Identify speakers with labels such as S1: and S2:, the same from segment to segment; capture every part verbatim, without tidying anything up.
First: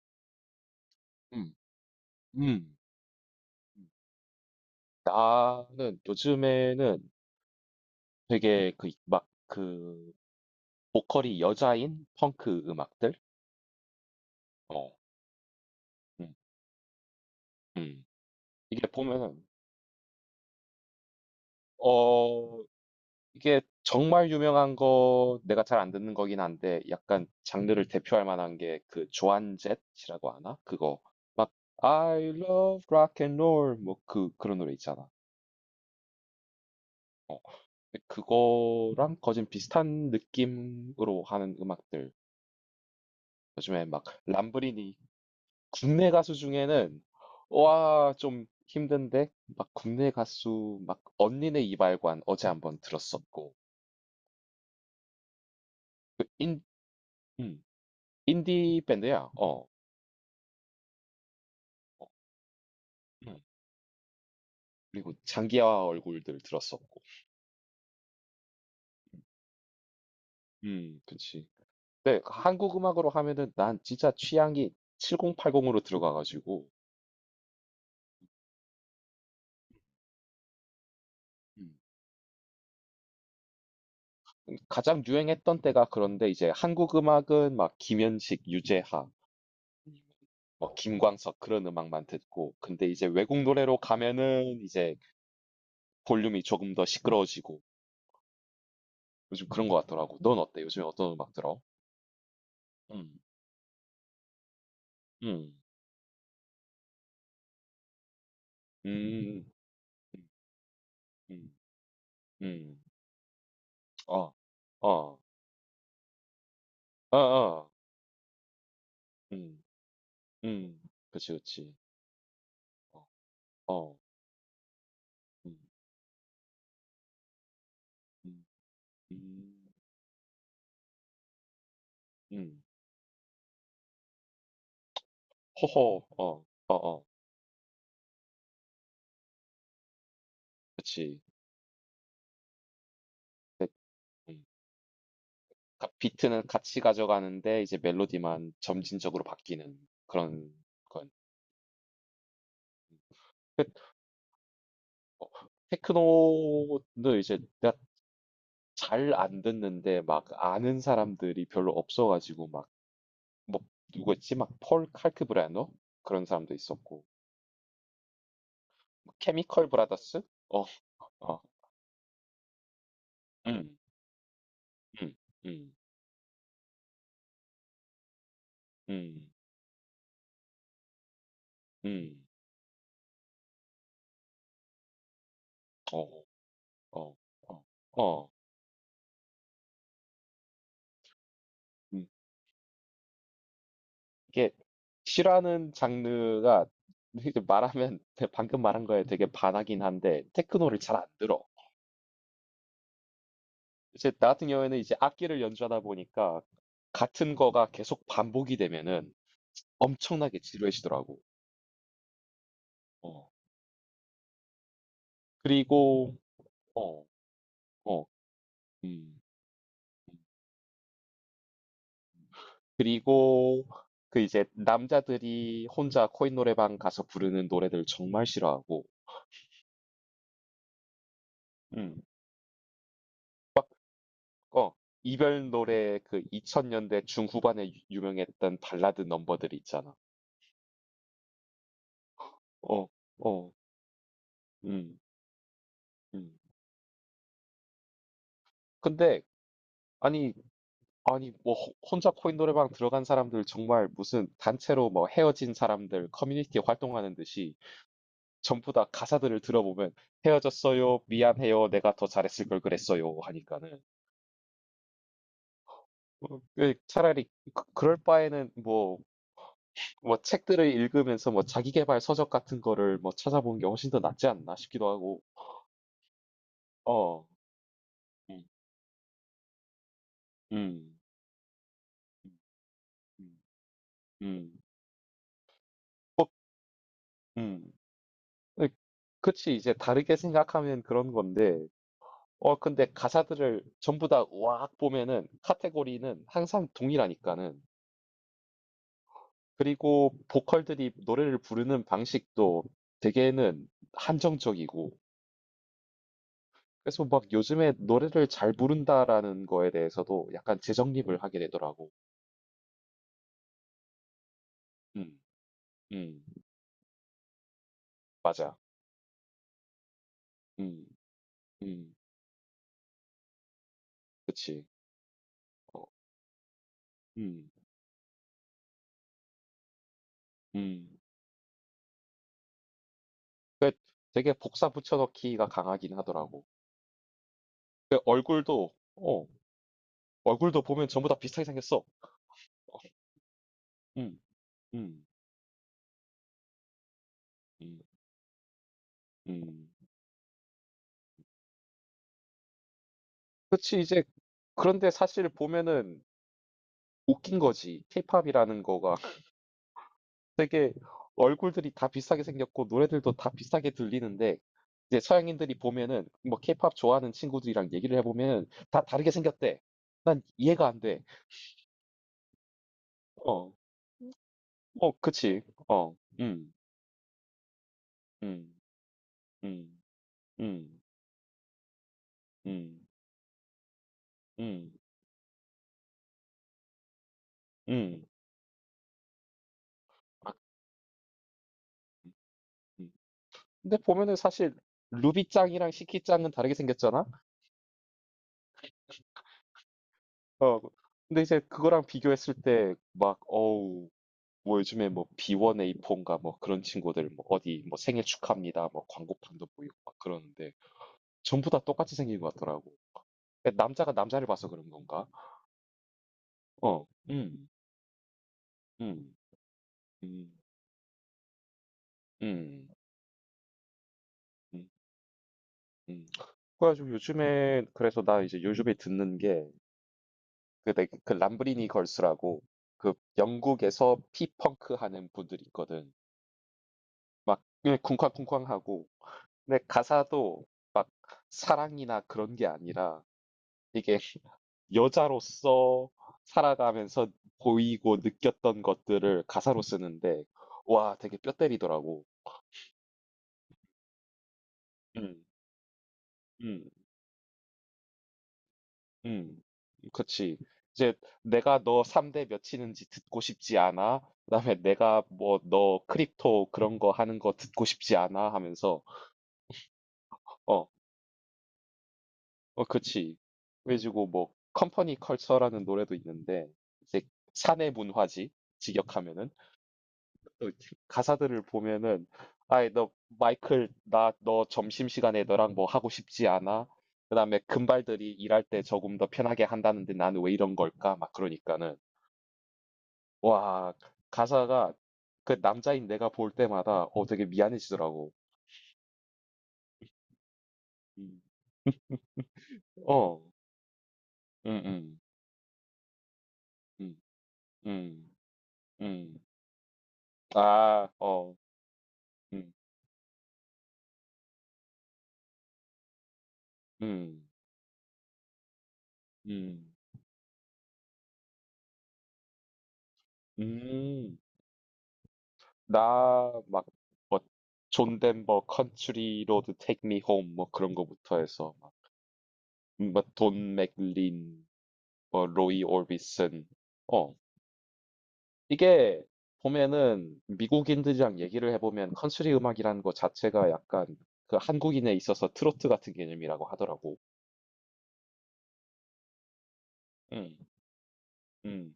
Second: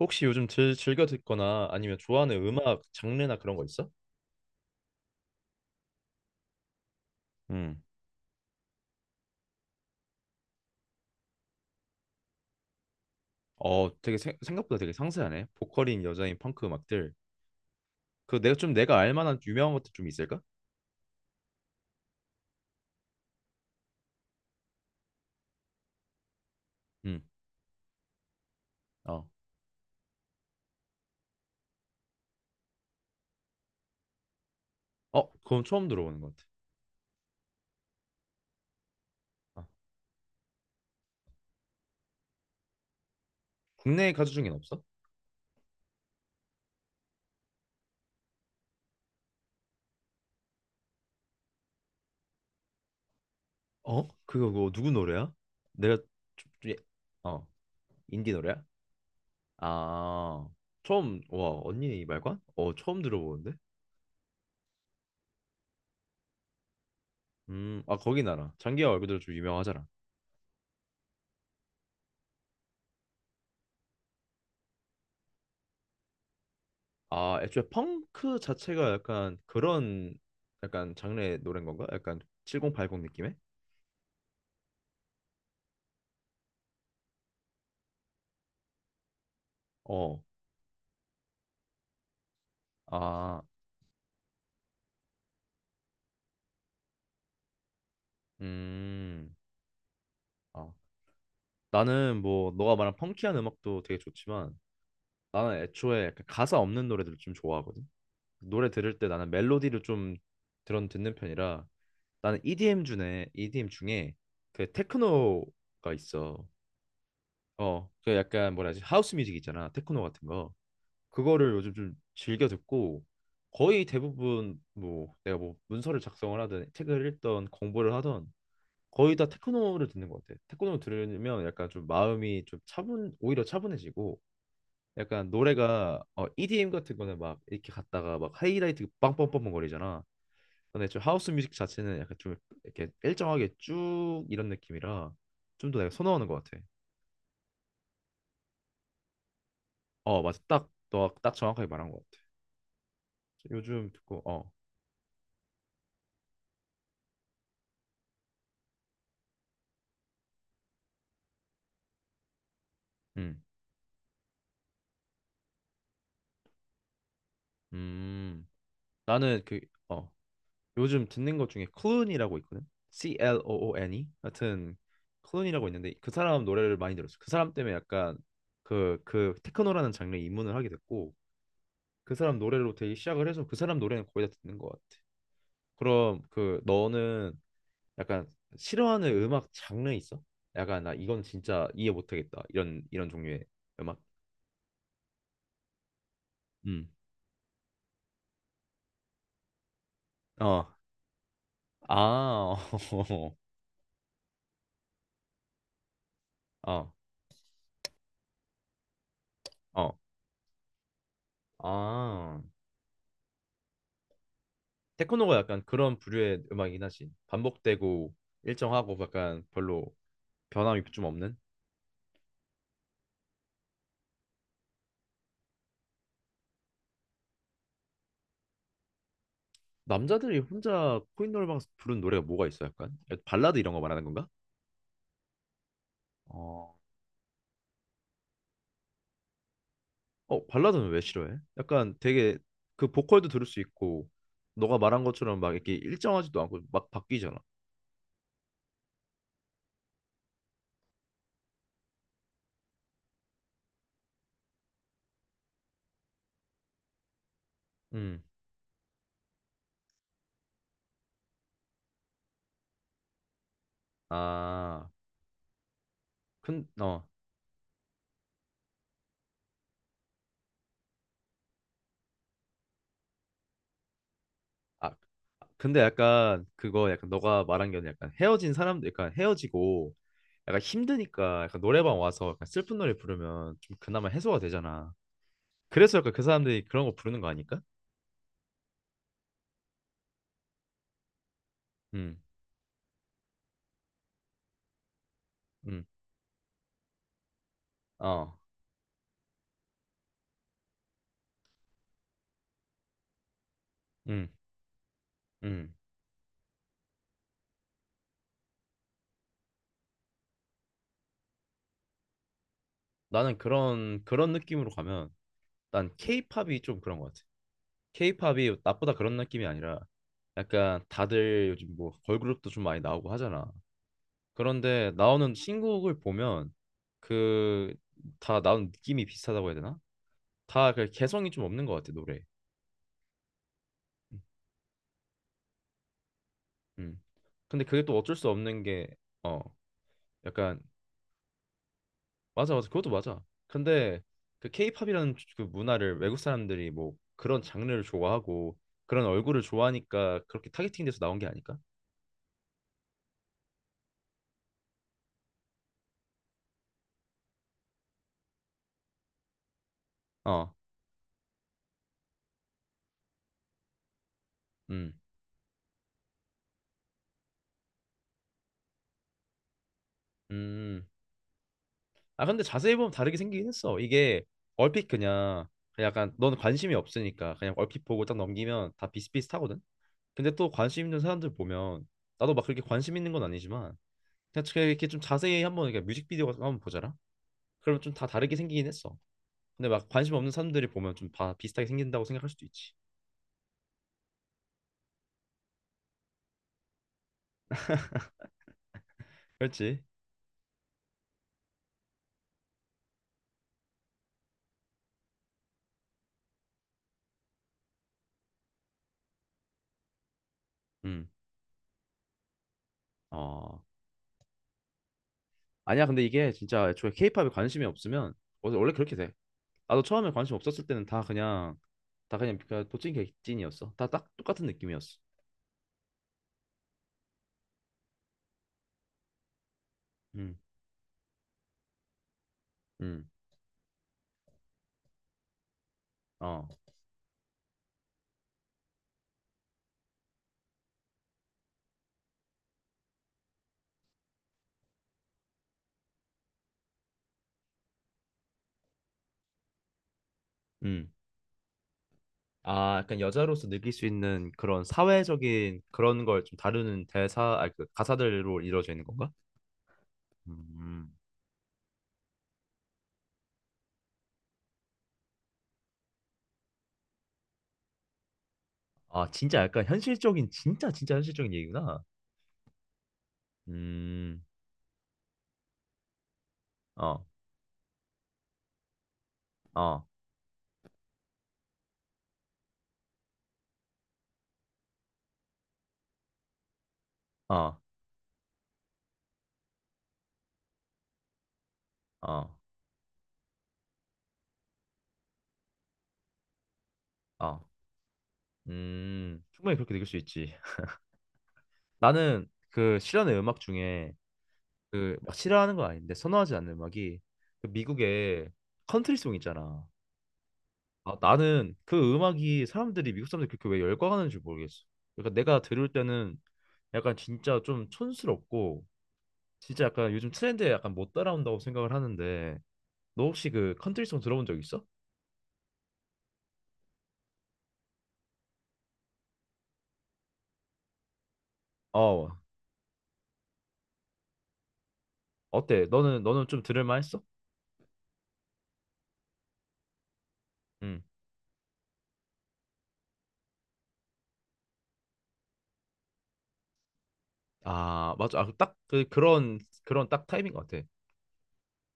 S1: 혹시 요즘 즐, 즐겨
S2: 음.
S1: 듣거나 아니면 좋아하는
S2: 음.
S1: 음악 장르나 그런 거 있어?
S2: 음. 나는 요즘에는 음.
S1: 음.
S2: 되게 그, 막, 그, 보컬이 여자인 펑크 음악들?
S1: 어, 되게 세- 생각보다
S2: 어,
S1: 되게 상세하네. 보컬인
S2: 음.
S1: 여자인 펑크 음악들.
S2: 음.
S1: 그 내가 좀
S2: 이게
S1: 내가 알 만한
S2: 보면은,
S1: 유명한 것들 좀 있을까?
S2: 어, 이게 정말 유명한 거, 내가 잘 안 듣는 거긴 한데,
S1: 음.
S2: 약간 장르를 대표할 만한 게 그
S1: 어.
S2: 조안jet이라고 하나? 그거. 막, I love rock and roll. 뭐, 그, 그런 노래 있잖아.
S1: 어, 그건 처음 들어보는 것 같아.
S2: 어, 그거랑 거진
S1: 어.
S2: 비슷한 느낌으로 하는 음악들. 요즘에 막
S1: 국내 가수 중엔 없어?
S2: 람브리니 국내 가수 중에는 와, 좀 힘든데 막 국내 가수 막 언니네 이발관 어제 한번 들었었고
S1: 어? 그거 그거 누구 노래야? 내가 좀,
S2: 그 인,
S1: 좀 예- 어,
S2: 음,
S1: 인디 노래야?
S2: 인디 밴드야. 어.
S1: 아. 처음 와, 언니 이 말관? 어, 처음
S2: 음.
S1: 들어보는데.
S2: 그리고 장기하 얼굴들 들었었고.
S1: 음. 아, 거기 나라. 장기하 얼굴들 좀 유명하잖아.
S2: 음, 그치. 근데 그 한국 음악으로 하면은 난 진짜 취향이 칠공팔공으로 들어가가지고
S1: 아, 애초에 펑크 자체가 약간 그런 약간 장르의 노래인
S2: 음.
S1: 건가? 약간 칠공팔공 느낌의?
S2: 가장 유행했던 때가 그런데 이제 한국 음악은 막 김현식, 유재하
S1: 어.
S2: 뭐 김광석 그런 음악만 듣고 근데 이제
S1: 아,
S2: 외국 노래로 가면은 이제 볼륨이 조금 더 시끄러워지고
S1: 음.
S2: 요즘 그런 것 같더라고. 넌 어때?
S1: 아,
S2: 요즘에 어떤 음악 들어?
S1: 나는 뭐 너가 말한
S2: 음,
S1: 펑키한 음악도 되게 좋지만
S2: 음,
S1: 나는 애초에 약간 가사 없는 노래들을 좀 좋아하거든. 노래 들을 때 나는
S2: 음,
S1: 멜로디를 좀
S2: 음,
S1: 들은 듣는
S2: 음,
S1: 편이라 나는
S2: 음.
S1: 이디엠 중에 이디엠 중에
S2: 어,
S1: 그
S2: 어,
S1: 테크노가 있어.
S2: 어, 어,
S1: 어, 그 약간 뭐라 하지? 하우스 뮤직
S2: 음,
S1: 있잖아. 테크노 같은 거.
S2: 음, 그치,
S1: 그거를
S2: 그치.
S1: 요즘 좀 즐겨 듣고
S2: 어,
S1: 거의
S2: 어,
S1: 대부분 뭐 내가 뭐
S2: 음,
S1: 문서를 작성을 하든 책을 읽던 공부를 하던
S2: 음,
S1: 거의 다
S2: 음,
S1: 테크노를 듣는 것 같아. 테크노를 들으면 약간 좀 마음이 좀
S2: 음.
S1: 차분 오히려 차분해지고 약간 노래가
S2: 호호,
S1: 어,
S2: 어,
S1: 이디엠
S2: 어,
S1: 같은
S2: 어,
S1: 거는 막 이렇게 갔다가 막 하이라이트 빵빵빵빵 거리잖아. 근데 좀
S2: 그치.
S1: 하우스 뮤직 자체는 약간 좀 이렇게 일정하게
S2: 그,
S1: 쭉
S2: 음.
S1: 이런 느낌이라 좀 더
S2: 가-
S1: 내가 선호하는 것
S2: 비트는
S1: 같아.
S2: 같이 가져가는데 이제 멜로디만 점진적으로 바뀌는
S1: 어,
S2: 그런
S1: 맞아. 딱
S2: 건. 그
S1: 너 딱 정확하게 말한 것 같아. 요즘 듣고 어.
S2: 어, 테크노는 이제 내가 잘 안 듣는데 막 아는 사람들이 별로 없어가지고 막
S1: 음.
S2: 뭐 누구였지? 막 폴 칼크 브래너 그런 사람도 있었고
S1: 음.
S2: 뭐
S1: 나는 그
S2: 케미컬
S1: 어,
S2: 브라더스? 어,
S1: 요즘 듣는
S2: 어,
S1: 것 중에 클룬이라고 있거든. C L O
S2: 음,
S1: O N 이 하여튼
S2: 음,
S1: 클룬이라고
S2: 음,
S1: 있는데 그 사람 노래를 많이 들었어. 그 사람 때문에 약간 그
S2: 음,
S1: 그 테크노라는 장르에 입문을 하게 됐고 그
S2: 음,
S1: 사람 노래로 되게 시작을 해서 그 사람 노래는 거의 다 듣는 것 같아.
S2: 어,
S1: 그럼 그
S2: 어,
S1: 너는
S2: 어,
S1: 약간
S2: 어,
S1: 싫어하는 음악 장르 있어? 약간 나 이건 진짜 이해
S2: 음.
S1: 못하겠다 이런 이런 종류의 음악.
S2: 이게 싫어하는 장르가
S1: 음.
S2: 이제 말하면 방금 말한 거에 되게 반하긴 한데
S1: 어.
S2: 테크노를 잘 안 들어.
S1: 아.
S2: 이제 나 같은 경우에는 이제 악기를 연주하다 보니까
S1: 어.
S2: 같은 거가 계속 반복이 되면은
S1: 어.
S2: 엄청나게 지루해지더라고.
S1: 아.
S2: 어.
S1: 테크노가 약간 그런
S2: 그리고
S1: 부류의 음악이긴
S2: 어.
S1: 하지.
S2: 어.
S1: 반복되고 일정하고
S2: 음.
S1: 약간 별로
S2: 음.
S1: 변함이 좀 없는.
S2: 그리고 그 이제 남자들이 혼자 코인 노래방 가서 부르는 노래들 정말 싫어하고.
S1: 남자들이 혼자 코인노래방에서 부른
S2: 음.
S1: 노래가 뭐가 있어? 약간 발라드 이런 거 말하는 건가?
S2: 어. 이별 노래 그
S1: 어,
S2: 이천 년대 중후반에 유- 유명했던 발라드 넘버들 있잖아.
S1: 어 발라드는 왜 싫어해? 약간 되게
S2: 어.
S1: 그 보컬도 들을
S2: 어.
S1: 수 있고 너가
S2: 음.
S1: 말한 것처럼 막 이렇게
S2: 음.
S1: 일정하지도 않고 막 바뀌잖아.
S2: 근데 아니 아니 뭐 호- 혼자 코인 노래방 들어간 사람들 정말 무슨 단체로 뭐 헤어진 사람들 커뮤니티 활동하는 듯이
S1: 음,
S2: 전부 다 가사들을 들어보면 헤어졌어요 미안해요 내가 더 잘했을 걸 그랬어요 하니까는
S1: 아,
S2: 어,
S1: 큰,
S2: 그
S1: 어,
S2: 차라리 그- 그럴 바에는 뭐 뭐 책들을 읽으면서 뭐 자기계발 서적 같은 거를 뭐 찾아보는 게 훨씬 더 낫지 않나 싶기도
S1: 아,
S2: 하고
S1: 근데 약간 그거 약간
S2: 어
S1: 너가 말한 게 약간
S2: 음,
S1: 헤어진 사람들 약간 헤어지고 약간
S2: 음,
S1: 힘드니까 약간 노래방 와서
S2: 음,
S1: 약간 슬픈 노래
S2: 음,
S1: 부르면 좀 그나마 해소가
S2: 음.
S1: 되잖아. 그래서 약간 그 사람들이 그런 거 부르는 거 아닐까?
S2: 음. 그치 이제 다르게 생각하면 그런 건데
S1: 음,
S2: 어 근데 가사들을 전부 다 와악 보면은
S1: 음,
S2: 카테고리는 항상 동일하니까는
S1: 어,
S2: 그리고 보컬들이 노래를 부르는 방식도 되게는
S1: 음,
S2: 한정적이고
S1: 음.
S2: 그래서 막 요즘에 노래를 잘 부른다라는 거에 대해서도 약간 재정립을 하게 되더라고.
S1: 나는 그런 그런 느낌으로 가면
S2: 음,
S1: 난
S2: 음,
S1: 케이팝이 좀 그런 것 같아.
S2: 맞아.
S1: 케이팝이 나보다 그런 느낌이 아니라 약간
S2: 음,
S1: 다들 요즘 뭐
S2: 음,
S1: 걸그룹도 좀 많이 나오고 하잖아.
S2: 그치.
S1: 그런데 나오는
S2: 어,
S1: 신곡을 보면
S2: 음,
S1: 그 다 나오는 느낌이 비슷하다고 해야 되나? 다
S2: 음.
S1: 그 개성이 좀 없는 것 같아 노래. 음.
S2: 되게 복사 붙여넣기가 강하긴 하더라고.
S1: 음. 근데 그게 또
S2: 그
S1: 어쩔 수 없는
S2: 얼굴도,
S1: 게
S2: 어,
S1: 어 약간
S2: 얼굴도 보면 전부 다 비슷하게 생겼어.
S1: 맞아, 맞아, 그것도 맞아. 근데
S2: 음,
S1: 그
S2: 음,
S1: 케이팝이라는 그 문화를 외국 사람들이 뭐 그런
S2: 음.
S1: 장르를 좋아하고 그런 얼굴을
S2: 음.
S1: 좋아하니까 그렇게 타겟팅돼서 나온 게 아닐까?
S2: 그치. 이제 그런데 사실 보면은 웃긴 거지. 케이팝이라는 거가
S1: 어.
S2: 되게 얼굴들이 다 비슷하게 생겼고 노래들도 다 비슷하게 들리는데
S1: 음.
S2: 이제 서양인들이 보면은 뭐 케이팝 좋아하는 친구들이랑 얘기를 해보면 다 다르게 생겼대. 난 이해가 안
S1: 음.
S2: 돼.
S1: 아 근데 자세히 보면 다르게 생기긴
S2: 어,
S1: 했어. 이게 얼핏
S2: 어, 그치.
S1: 그냥 그냥
S2: 어,
S1: 약간 넌
S2: 음,
S1: 관심이 없으니까 그냥 얼핏 보고 딱
S2: 음,
S1: 넘기면 다 비슷비슷하거든.
S2: 음,
S1: 근데 또
S2: 음,
S1: 관심 있는 사람들 보면 나도 막 그렇게
S2: 음,
S1: 관심 있는 건 아니지만 그냥 그냥
S2: 음,
S1: 이렇게 좀 자세히 한번 이렇게 뮤직비디오 같은 거 한번 보자라. 그러면 좀
S2: 음.
S1: 다 다르게 생기긴 했어. 근데 막 관심 없는 사람들이 보면 좀 다 비슷하게 생긴다고 생각할 수도 있지.
S2: 음. 근데 보면은 사실 루비짱이랑 시키짱은 다르게 생겼잖아?
S1: 그렇지?
S2: 어, 근데 이제 그거랑 비교했을 때 막 어우 뭐 요즘에 뭐 비원에이포인가 뭐 그런 친구들 뭐 어디 뭐 생일 축하합니다 뭐 광고판도 보이고 막 그러는데
S1: 음.
S2: 전부 다 똑같이 생긴 것 같더라고.
S1: 어.
S2: 그러니까 남자가 남자를 봐서 그런 건가?
S1: 아니야 근데 이게 진짜
S2: 어,
S1: 애초에 케이팝에
S2: 음,
S1: 관심이 없으면 원래 원래 그렇게 돼.
S2: 음,
S1: 나도 처음에
S2: 음,
S1: 관심 없었을 때는 다 그냥 다 그냥 그냥
S2: 음,
S1: 도찐 객찐이었어. 다 딱 똑같은
S2: 음,
S1: 느낌이었어.
S2: 음. 그래가지고 요즘에 그래서 나 이제 요즘에 듣는
S1: 음,
S2: 게그그 람브리니 걸스라고 그
S1: 음,
S2: 영국에서 피펑크 하는 분들이 있거든.
S1: 어,
S2: 막 그냥 쿵쾅쿵쾅하고 근데 가사도 막 사랑이나 그런 게 아니라 이게 여자로서 살아가면서 보이고 느꼈던 것들을 가사로 쓰는데
S1: 음.
S2: 와 되게 뼈 때리더라고.
S1: 아, 약간 여자로서 느낄 수 있는 그런
S2: 음,
S1: 사회적인 그런 걸 좀
S2: 음,
S1: 다루는 대사, 아, 그 가사들로 이루어져 있는 건가?
S2: 음. 그치.
S1: 음.
S2: 이제 내가 너 삼대 몇이는지 듣고 싶지 않아. 그다음에 내가 뭐 너 크립토 그런 거 하는 거 듣고 싶지 않아 하면서
S1: 아, 진짜 약간 현실적인,
S2: 어,
S1: 진짜 진짜 현실적인 얘기구나.
S2: 어, 그치. 그래가지고
S1: 음,
S2: 뭐 컴퍼니 컬처라는 노래도 있는데 이제
S1: 어,
S2: 사내 문화지 직역하면은
S1: 어,
S2: 또 가사들을 보면은 아이 너 마이클 나 너 점심시간에 너랑 뭐 하고 싶지 않아? 그다음에
S1: 어,
S2: 금발들이 일할 때 조금 더 편하게 한다는데 나는 왜 이런 걸까? 막 그러니까는
S1: 어,
S2: 와 가사가 그 남자인 내가 볼 때마다 어 되게
S1: 어.
S2: 미안해지더라고.
S1: 음, 충분히 그렇게 느낄 수 있지.
S2: 음.
S1: 나는 그 실현의
S2: 어,
S1: 음악 중에
S2: 음,
S1: 그
S2: 음,
S1: 막 싫어하는 건 아닌데 선호하지 않는 음악이
S2: 음,
S1: 그
S2: 음,
S1: 미국의 컨트리송
S2: 음.
S1: 있잖아.
S2: 아,
S1: 아,
S2: 어.
S1: 나는 그 음악이
S2: 음.
S1: 사람들이 미국 사람들이 그렇게 왜 열광하는지 모르겠어. 그러니까 내가 들을 때는 약간
S2: 음.
S1: 진짜 좀 촌스럽고 진짜
S2: 음.
S1: 약간 요즘 트렌드에 약간 못 따라온다고 생각을 하는데 너 혹시 그 컨트리송
S2: 음.
S1: 들어본 적 있어?
S2: 나 막 뭐 존 덴버 컨트리 로드 테이크 미 홈 뭐 그런 거부터 해서 막
S1: 어,
S2: 음, 뭐 돈 맥린 뭐 로이
S1: 어때? 너는 너는 좀
S2: 오비슨
S1: 들을 만했어?
S2: 어 이게 보면은
S1: 응.
S2: 미국인들이랑 얘기를 해보면 컨트리 음악이라는 것 자체가 약간 그 한국인에 있어서 트로트 같은 개념이라고 하더라고.
S1: 아 맞아. 아, 딱 그, 그런 그런 딱 타입인
S2: 음.
S1: 것 같아.
S2: 음.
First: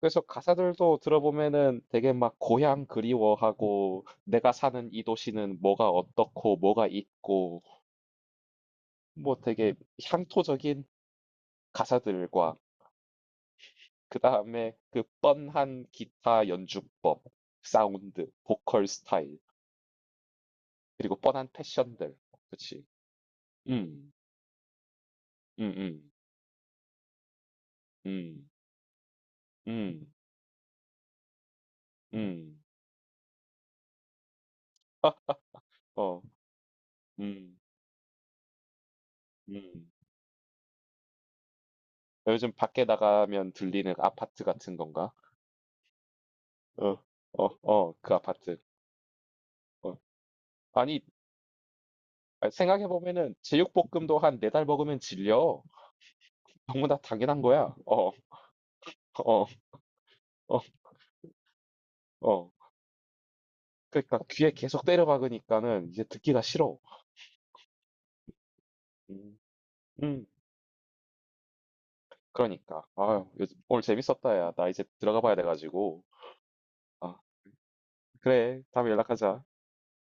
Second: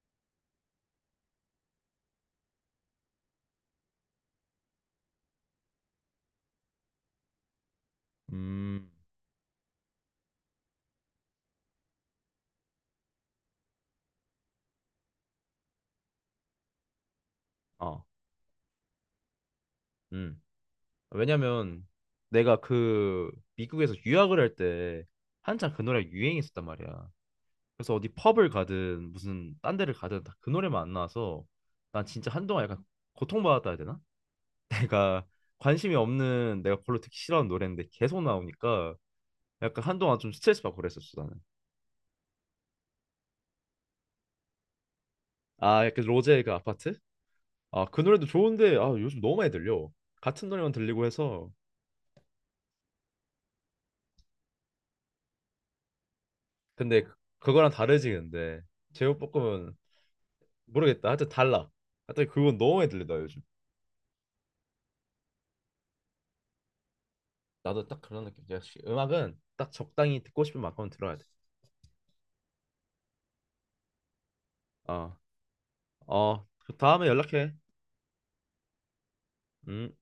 S2: 그래서 가사들도 들어보면은 되게 막 고향 그리워하고 내가 사는 이 도시는 뭐가 어떻고 뭐가 있고
S1: 음.
S2: 뭐 되게 향토적인 가사들과 그 다음에 그 뻔한 기타 연주법,
S1: 어.
S2: 사운드, 보컬 스타일
S1: 음.
S2: 그리고 뻔한
S1: 왜냐면
S2: 패션들
S1: 내가
S2: 그치?
S1: 그 미국에서
S2: 음,
S1: 유학을 할 때 한창
S2: 음,
S1: 그 노래가
S2: 음,
S1: 유행했었단 말이야. 그래서 어디
S2: 음,
S1: 펍을 가든 무슨 딴 데를
S2: 음,
S1: 가든 다 그 노래만 안 나와서 난 진짜
S2: 음,
S1: 한동안 약간 고통받았다 해야 되나? 내가 관심이
S2: 어,
S1: 없는 내가 별로 듣기 싫어하는
S2: 음,
S1: 노래인데 계속 나오니까 약간
S2: 음.
S1: 한동안 좀 스트레스 받고 그랬었어 나는.
S2: 요즘 밖에 나가면 들리는 아파트 같은 건가?
S1: 아 약간 로제의 그 아파트?
S2: 어, 어,
S1: 아
S2: 어,
S1: 그
S2: 그
S1: 노래도
S2: 아파트.
S1: 좋은데 아 요즘 너무 많이 들려.
S2: 어.
S1: 같은 노래만
S2: 아니,
S1: 들리고 해서
S2: 아, 생각해 보면은 제육볶음도 한 네 달 먹으면 질려. 너무나
S1: 근데 그-
S2: 당연한
S1: 그거랑
S2: 거야.
S1: 다르지
S2: 어,
S1: 근데
S2: 어,
S1: 제육볶음은
S2: 어,
S1: 모르겠다. 하여튼 달라. 하여튼
S2: 어.
S1: 그건 너무 많이 들리다 요즘.
S2: 그러니까 귀에 계속 때려박으니까는 이제 듣기가 싫어.
S1: 나도 딱 그런 느낌. 역시
S2: 음,
S1: 음악은 딱 적당히
S2: 음,
S1: 듣고 싶은 만큼 들어야 돼.
S2: 그러니까. 아유, 요즘- 오늘 재밌었다, 야. 나 이제
S1: 어,
S2: 들어가 봐야 돼가지고.
S1: 어, 그 다음에
S2: 아,
S1: 연락해.
S2: 그래. 다음에 연락하자.
S1: 음.